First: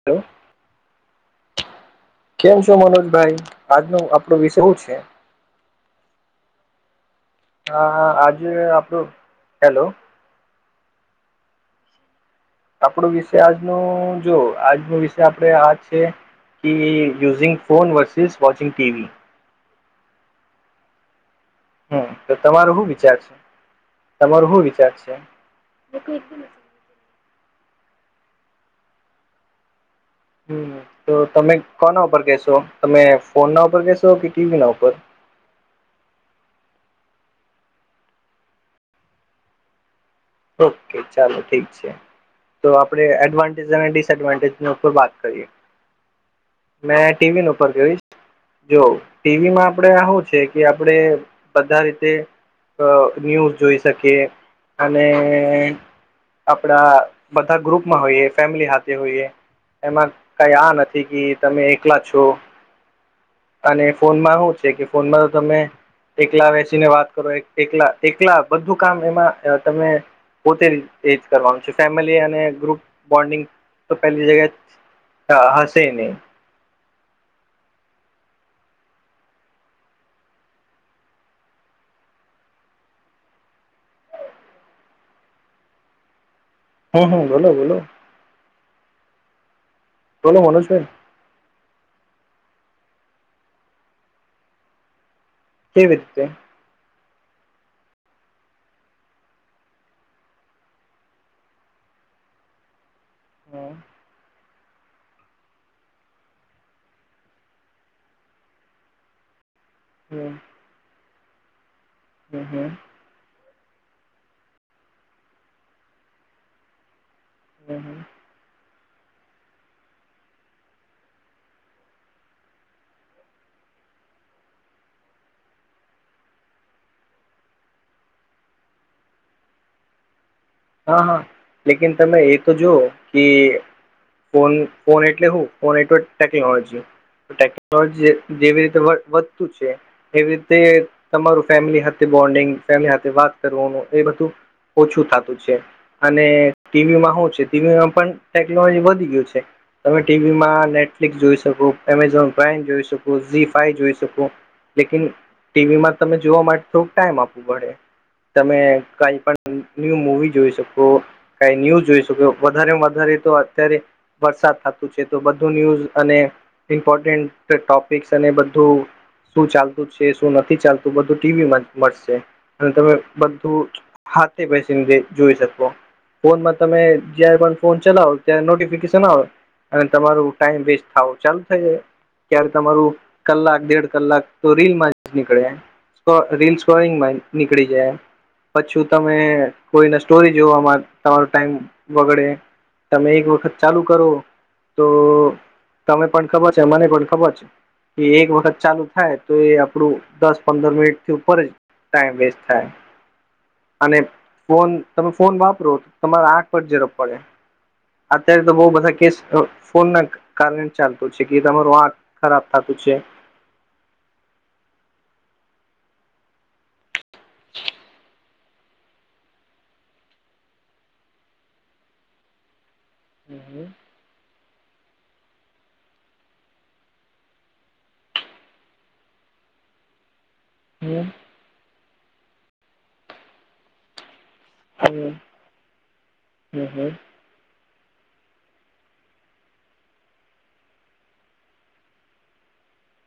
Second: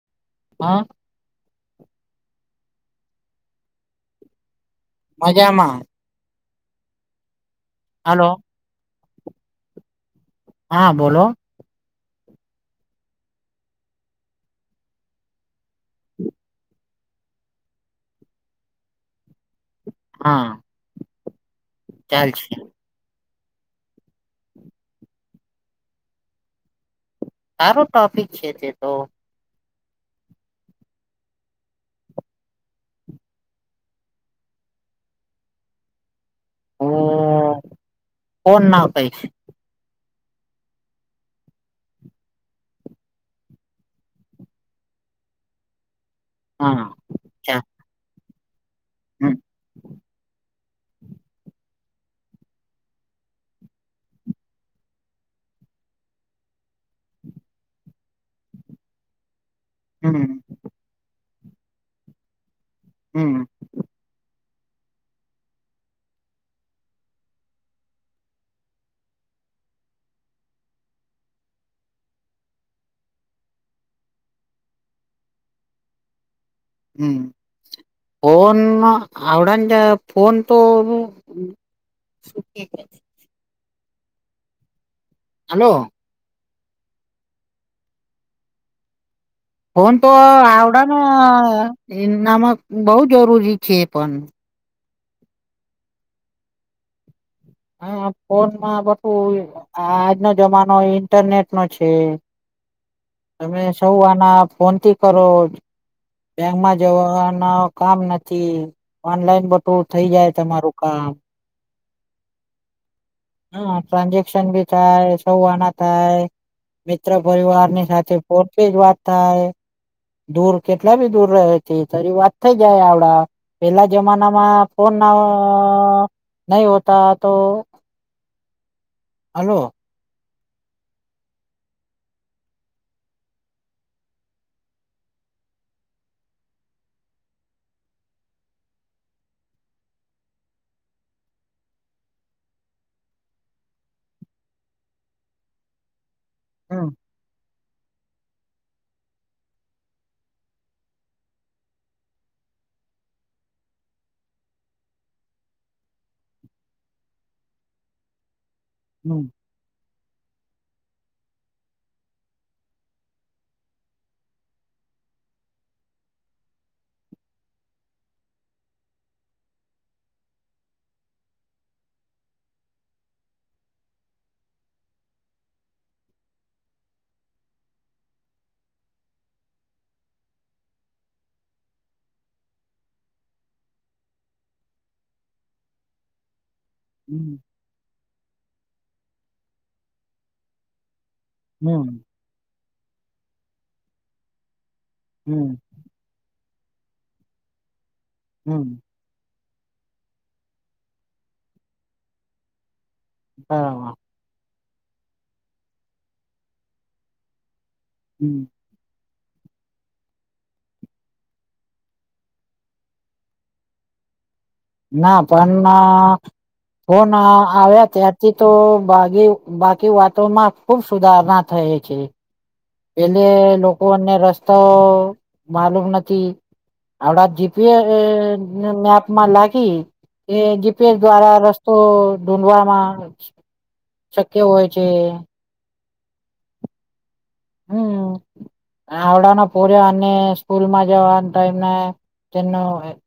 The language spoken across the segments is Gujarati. [unintelligible] હાં. કેમ છો મનોજભાઈ આજનું આપણુ વિષય શુ છે. મજામાં. હા હલો આજે આપણું હેલો. હાં બોલો. આપડું વિષય આજનું જો આજનુ વિષય આપડે આ છે. કે using phone versus watching T V. હમ્મ. હમ્મ તો તમારુ હું વિચાર છે તમારુ હું વિચાર છે. હારુ ટોપિક છે તે તો. હમ્મ તો તમે કોના ઉપર કેસો? તમે ફોન ના ઉપર કેસો કે ટી વી ના ઉપર? હું ફોનના કઈસ ઓ કે ચાલો ઠીક છે. તો આપડે એડવાન્ટેજ અને ડિસએડવાન્ટેજની ઉપર વાત કરીએ. હા મેં ટી વી ન ચાલ ઉપર જોઈશ. જુવો હમ ટી વી માં આપડે હું છે કે આપડે બધા રીતે ન્યૂઝ જોઈ શકીએ. અને આપડા બધા ગ્રુપમાં હોઈએ ફેમિલી હાથે હોઈએ. એમાં હમ કઈ આ નથી કે તમે એકલા છો. હમ. અને ફોનમાં શું છે કે ફોનમાં તો તમે એકટેલા વસીને વાત કરો એક ટેકલા ટેકલા બધું કામ એમાં ત પોતે એજ કરવાનું છે ફેમિલી અને ગ્રુપ બોન્ડિંગ તો પહેલી જગ્યા હસે નહી. હમ. ફોન આવવડજ ફોન તો શ [unintelligible] હાલો. હા હા બોલો બોલો. ફોન તો બોલો મનોજભાઈ આવડાનાનામ બઉુ જરૂરી છે પણ. હેવી રિતે? હા ફોનમાં બધું આજનો જમાનો ઈન્ટરનેટ નો છે. તમે હમ સૌ આના ફોનથી કરો. બેંકમાં જવાનું કામ નથી ઓનલાઈન બધું થઇ હમ જાય તમારું કામ. હ હ. હા ટ્રાન્ઝેક્શન બી થાય સૌ આના થાય, મિત્ર પરિવાર હમ ની હમ સાથે ફોટ પેજ વાત થાય. દૂર કેટલા બી દૂર રહે તે તરી વાત થઈ જાય આવડા. પેલા જમાનામાં ફોન, ના નહી હોતા તો. હલો. હા હા લેકન તમે એ તો જુવ કે ફોન ફોન એટલે હું ફોન એટલે ટેકનોલોજી. ટેકનોલોજી જેવી રીતે વધ વધતું છે. એવી રીતે તમારું ફેમિલી સાથે બન્ડિંગ ફેમ સાથે વાત કરનું એ બધું. ઓછું થતું છે, અને હમ ટીવીમાં શું છે. ટીવીમાં પણ ટેકનોલોજી વધી ગયું છે. તમે ટીવી માં નેટફ્લિક્સ જોઈ શકો. એમેઝોન પ્રાઈમ જોઈ શકો, ઝી ફાઈ જોઈ શકો. લેકિન ટીવીમાં તમે જોવા માટે થોડુંક ટાઈમ આપવું પડે, તમે કઈ હમ પણ મવી જોઈ શકો, કઈ ન્યૂઝ જોઈ શકો, વધારેમાં વધારે તો અત્યારે વરસાદ થતું છે તો બધું ન્યૂઝ અને ઇમ્પોર્ટન્ટ ટોપિક્સ અને બધું શું ચાલતું છે શું નથી ચાલતું, બધું ટીવીમાં મળશે. અને તમે બધું હાથે બેસી દે જોઈ શકો. ફોનમાં તમે જયારે પણ ફોન ચલાવો, ત્યારે નોટિફિકેશન આવે. અને તમારું ટાઈમ વેસ્ટ થાવ ચાલુ થઇ જાય. ક્યારે તમારું કલાક દેડ કલાક તો રીલમાં જ નીકળે, તો રીલસ સ્ટોરિંગમાં હમ નીકળી જાય, પછું તમે કોઈને સ્ટોરી જોવામાં અ તમારું ટાઈમ હમ બગડે, તમે એક વખત ચાલુ કરો તો હમ તમે પણ ખબર છે મને પણ ખબર છે, કે એક વખત હમ ચાલુ થાય. તો એ આપણું દસ પંદર મિનિટ થી ઉપર જ ટાઈમ વેસ્ટ થાય. હા. અને ફોન તમે ફોન વાપરો તમારા આંખ પર ઝરપ પડે. હમ અત્યારે તો બઉ બધા કેસ અ ફોન ના કારણે ચાલતો છે કે તમારું આંક ખરાબ થતું છે. ના પણ ફન ફોન આવ્યા ત્યારથી તો ભાગે બાકી વાતોમાં ખુબ સુધારણા થય છે. પેલે લોકોને રસ્તો માલુમ નથી. આપડા જીપે અ મેપમાં લાગી, એ જીપેસ હમ દ્વારા રસ તો ઢૂઢવાવામાં શક્ય હોય છે. હ હ. [inaudible] આવડાનો પર્યો અને સ્કૂલમાં જવા ટાઈમેં, તેમનો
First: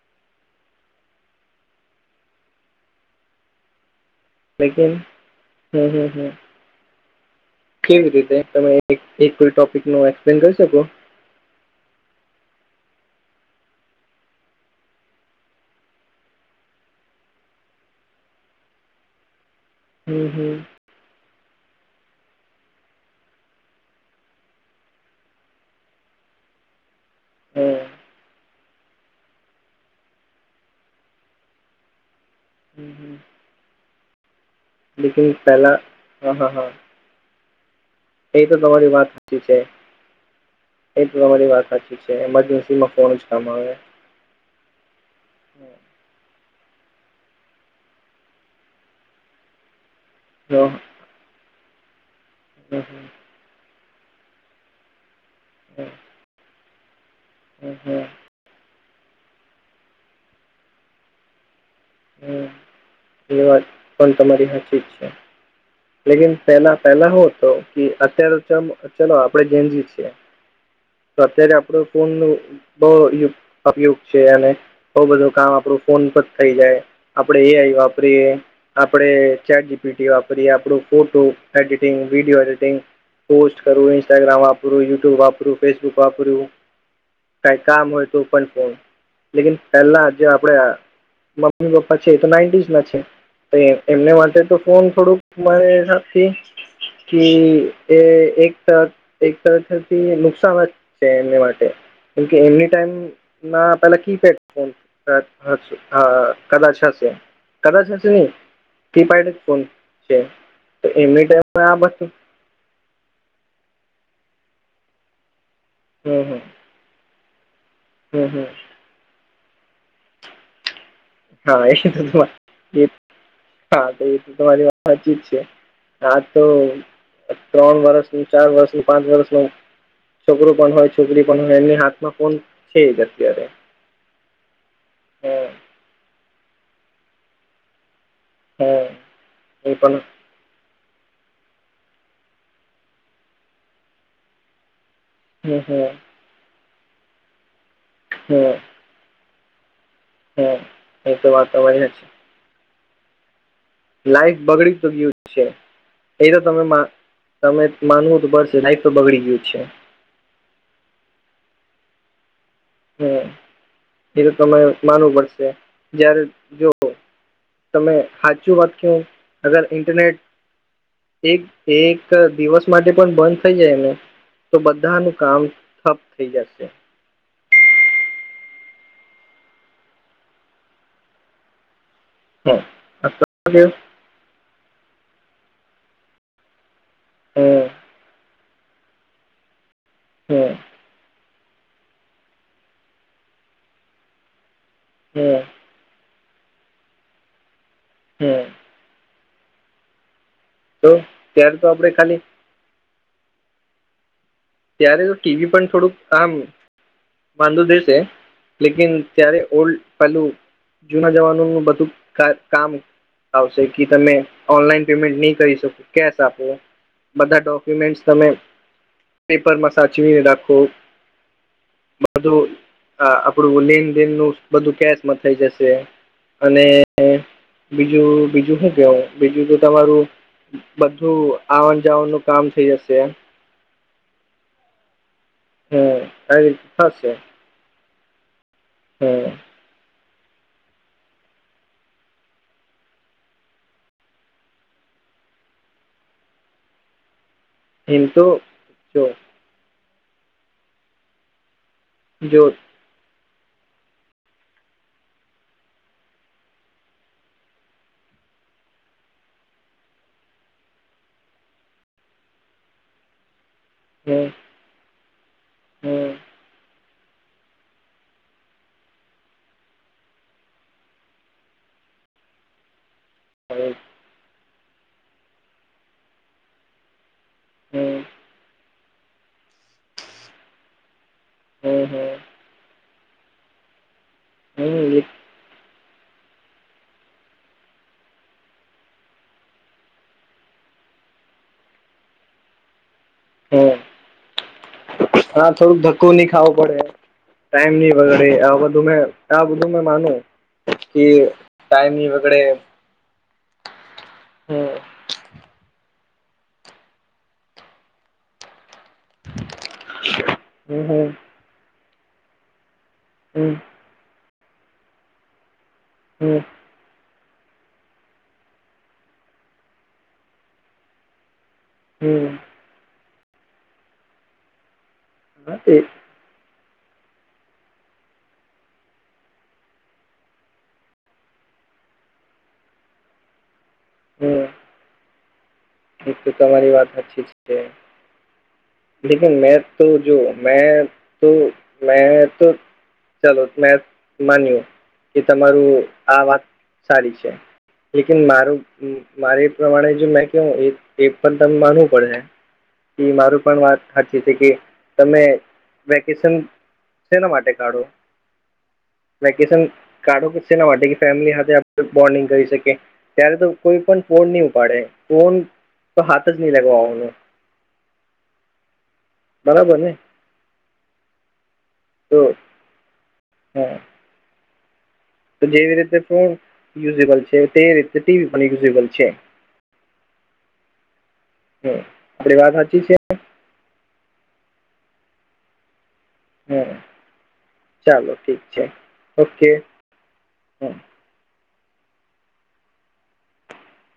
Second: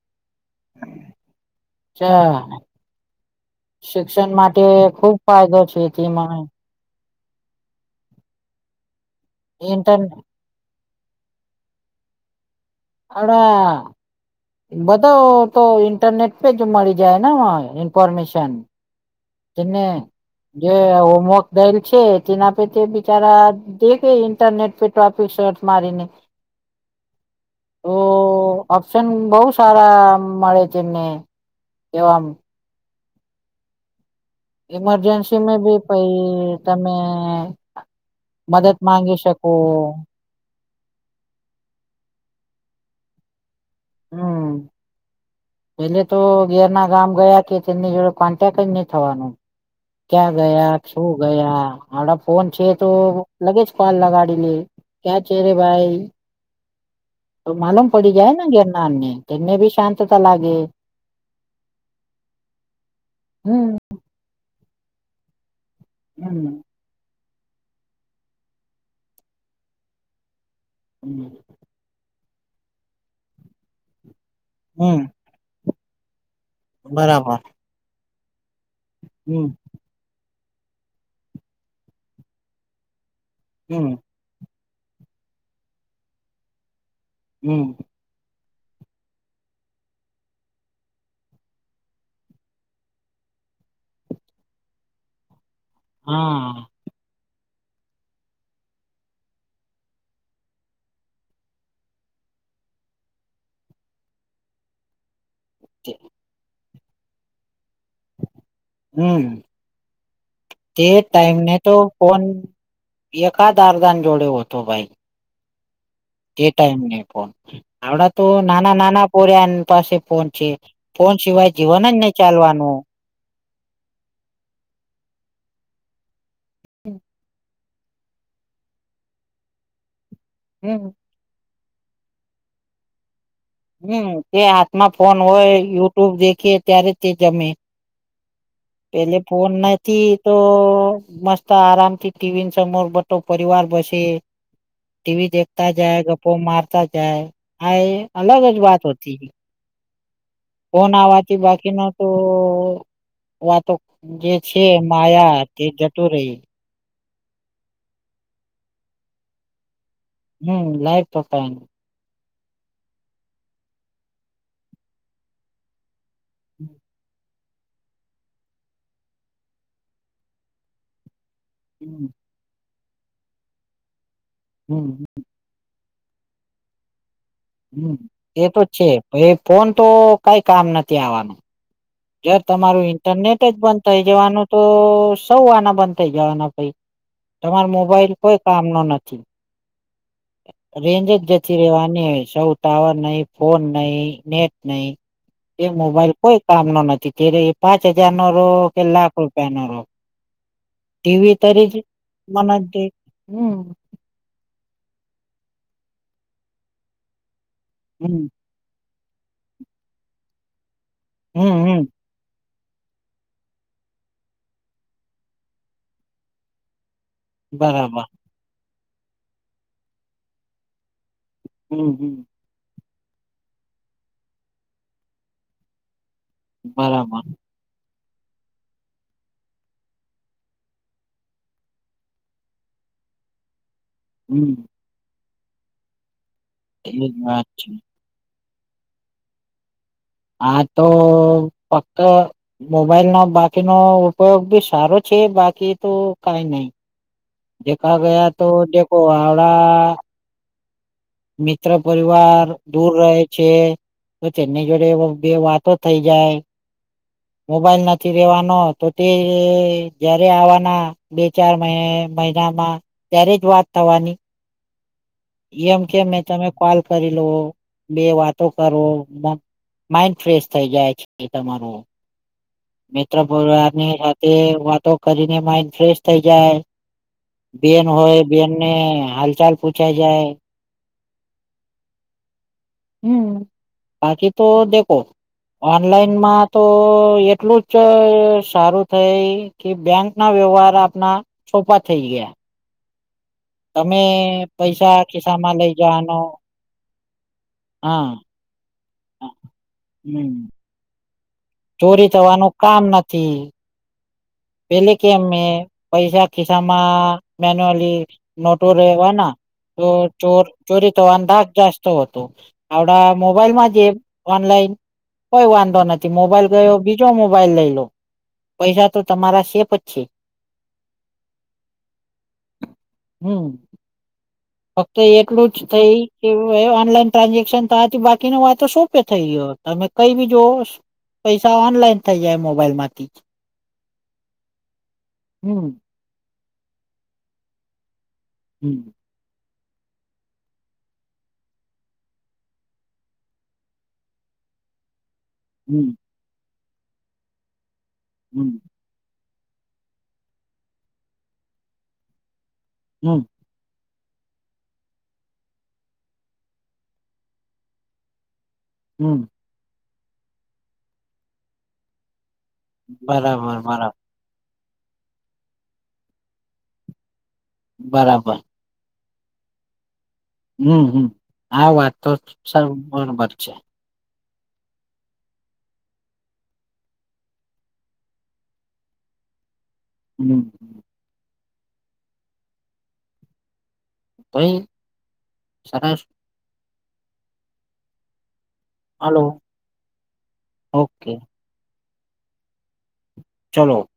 [inaudible] ચા. શિક્ષણ માટે લેકિન ખુબ ફાયદો છે હમ હમ હમ તેમાંન. કેવી રીતે તમે એક કો ટોપિક ઇન્ટર નું એક્સપ્લેન કરી શકો? આવડા. બધા તો ઇન્ટરનેટ પેજ મળી જાય ને ઇન્ફોર્મેશન. તેમને હમ, હમ. જે હોમવર્ક બેલ છે. તેના પરે તે બિચારા દેખે ઇન્ટરનેટ પે ટ્રોફિક શર્ટ મારીને. હા. ઓ ઓપ્શન બહુ સારા મળે છે એમને, કેવામ. હમ હમ. લેકિન ઇમરજન્સીમાં પહેલા બી હા, હા, પઈ હા. તમે એ તો મદદ તમારી વાત માંગી સાચી શકો છે. એ તો તમારી વાત સાચી છે મરજન્સીમાં ફોન જ કામ આવે. હમ. પેલે તો ગેરના ગામ ગયા કે તેમની જોડે કોન્ટેક જ નહી થવાનું. ક્યાં હા, હમ, ગયા શું ગયા આપડા ફોન છે હમ, તો લગે જ કોલ લગાડીને ક્યાં ચરે હમ, ભાઈ. તો હમ, માલુમ પડી હમ. જાય ગિરનારને તેમને બી શાંતતા લાગે. હમ, એ વાત હમ પણ તમારી હાચીત છે. લેકન હમ પેલા પેલા હ તો કે અત્યારે ચલો આપડે ગેંજી છીએ. તો અત્યારે આપણું ફોન નું બહ ઉપયોગ છે અને બઉ હમ બધું કામ આપણું. ફોન પર થઈ જાય, બરાબર આપણે એ આઈ વાપરીએ, આપણે હમ ચાર વિડીયો વાપરીએ આપણું photo editing video editing post હમ કરવું. ઇન્સ્ટાગ્રામ વાપરું ટ્યુબ વાપરું ફેસબુક વાપરું, કઈ હમ કામ હોય તો. લેકન પેલા જે આપણેે મમ્મી પપ્પા છે એ તો નાઈન્ટીસ ના છે, તો એમને માટે તો ફોન થોડુંકરે હા એ એક એક તરથી નુકાન સમજ છે એમ માટે કેમકે એમની ટાઈમ ના પેલા કી પેડ હા કદાચ હશે કદાચ હશે નહી. કીપેડ જ હમ ફોન છે, તે તો એમની ટાઈમ આ બસ એક દારદાન જોડે હો હતો ભાઈ. હમ હમ. [unintelligible] ફોન આવડા તો હમ હમ નાના નાના પોરિયા પાસે ફોન છે. ફોન સિવાય હા જીવન એ જ તો નહી તમા- ચાલવાનું એ હા તો એ તો તમારી વાત સાચી જ છે આ તો ત્રણ વર્ષનું ચાર વર્ષનું પાંચ વર્ષ નું છોકરું પણ હમ હોય છોકરી પણ એની હાથમાં ફોન છે જ અત્યારે હમ તે હાથમાં ફોન હોય હમ યુટ્યુબ દેખી ત્યારે તે જમે કે હમ જે ફોન એ પણ નથી તો મસ્ત આરામથી ટીવી સમોર બધો પરિવાર બસે ટીવી હમ દેખતા હમ જાય ગપો મારતા જાય હા એ અલગ જ હમ જ વાત હતી હમ ફોન એ તો આવવાથી વાત તમારી બાકીનો તો સાચી વાતો જે લાઈફ છે બગડી તો ગયું માયા છે તે જતું એ રહી તો તમે તમે માનવું તો પડશે લાઈફ તો બગડી ગયું છે. હમ લાઈફ પકા હમ એ તો તમારે માનવું પડશે જયારે જોવ તમે સાચું વાત કે અગર ઇન્ટરનેટ એક એક હમ દિવસ માટે પણ બંધ થઈ જાય એને તો હમ બધાનું કામપ [unintelligible] હમ એ તો છે ફોન તો કઈ કામ નથી આવવાનું જયાર હમ તમારું આ તો ઇન્ટરનેટ જ કેવું? બંધ થઇ જવાનું તો સૌ આના બંધ થઇ જવાના ભાઈ હમ તમાર મોબાઈલ કોઈ કામનો નથી હા રેન્જ જ જતી રેવાની હોય સૌ ટાવર નહી ફોન નહી નેટ નહી હમ એ મોબાઈલ કોઈ કામ નો નથી તે્યારે એ પાંચ હજાર નો હમ રહો કે લાખ રૂપિયા નો રહો તો ત્યારે તો ટીવી આપણે ખાલી [unintelligible] હમ ત્યારે તો ટીવી પણ થોડુંક આામ વાંધો દેશે હમ લેકિન ત્યારે ઓલ્ડ પહેલું જૂના હમ જવાનોનું હમ બધું કામ આવશે કે તમે ઓનલાઈન પેમેન્ટ નહી કરી શકો કેશ આપો બધા બરાબર ડોક્યુમેન્ટસ તમે પેપરમાં સાચવીને રાખો હમ હમ બધું આ આપણું લેન દેન નું બધું કેશમાં થઈ જશે અને બરાબર બીજું બીજું હું કેવો બીજું તો તમારું બધું આવનું જાવનું કામ થઇ જશે હમ હ કરી એનો જ વાંક છે. હ હા તો ફકત મોબાઈલ નો બાકીનો ઉપયોગ બી સારો છે બાકી તો કઈ નહી દેખા ગયા તો જે જો કોઈ હાવડા મિત્ર જો પરિવાર દૂર રહે છે તો તેની જોડે બે વાતો થઈ જાય મોબાઈલ નથી રેવાનો તો તે જયારે આવવાના બે ચાર મહિનામાં ત્યારે જ વાત થવાની હમ એમ કે હમ મેં તમે કોલ કરી લો બે વાતો કરો માઇન્ડ ફ્રેશ થઈ જાય છે તમારો. [inaudible] મિત્ર હવે પરિવારની સાથે વાતો કરીને માઇન્ડ ફ્રેશ થઈ જાય. બેન હમ હોય બેનને હાલચાલ પૂછાય જાય. હમ હ. હમ, બાકી તો દેખો હમ ઓનલાઈન માં તો એટલું જ સારું થાય. કે બેંકના વ્યવહાર આપણા સોપા થઇ ગયા. હમ અને પૈસા ખિસ્સામાં લઈ જવાનો. ટાઈમની હા બગડે આ બધું મે આ બધું મે માનું, હમ કે ટાઈમ ચોરી નહી વગડે થવાનું કામ નથી. હમ પેલે કેમ મે પૈસા ખિસ્સામાં મેન્યુઅલી. નોટો રેવાના, તો ચોર હમ ચોરી હમ થવાનો દાજ જાસ્તો હતો. આવડા હમ મોબાઈલમાં જે ઓનલાઈન કોઈ વાંધો નથી હમ મોબાઈલ ગયો બી બીજો મોબાઈલ લઈ લો, પૈસા તો તમારા સેફ જ છે. હમ. હમ. ફક્ત એટલું જ હા તે થઈ. કેવુ ઓનલાઈન ટ્રાન્ઝેક્શન તો આથી બાકી ન વાતો સોપે થઈ ગયો તમે કઈ બી જોવો. પૈસા ઓનલાઈન થઈ જાય મોબાઈલ માંથી જ. હમ. હમ. એક તો તમારી વાત સાચી જ છે. હમ. લેબ તો મેં તો જો મેં તો મેં તો ચાલો મેં માનીએ. કે તમારું હમ આ વાત સારી છે, લેકીન મારું હમ મારે પ્રમાણે જો મેં કેવ એ પણ ત માનવું પડશે, કે હમ મારું પણ વાત હાચી છે કે, તમે વેકેશન શેના માટે કાઢો? હમ. વેકેશન કાઢો કે શેના માટે કે ફેમિલી હાથે બોન્ડિંગ કરી શકીએ, ત્યારે તો બરાબર કોઈ બરાબર પણ ફોન નહી ઉપાડે, ફોન તો હાથ જ નહી લગાવવાનું. બરાબર. બરાબર ને? હમ હમ આ વાત તો સાવ બરોબર છે. હા તો જેવી રીતે ફોન યુઝબલ છે તે રીતે ટીવી પણ યુઝિબલ છે. હમ. આપણી વાત સાચી છે. તોય સરસ. હમ, ચાલો ઠીક છે. હલો, ઓકે હમ ઓકે. ચલો.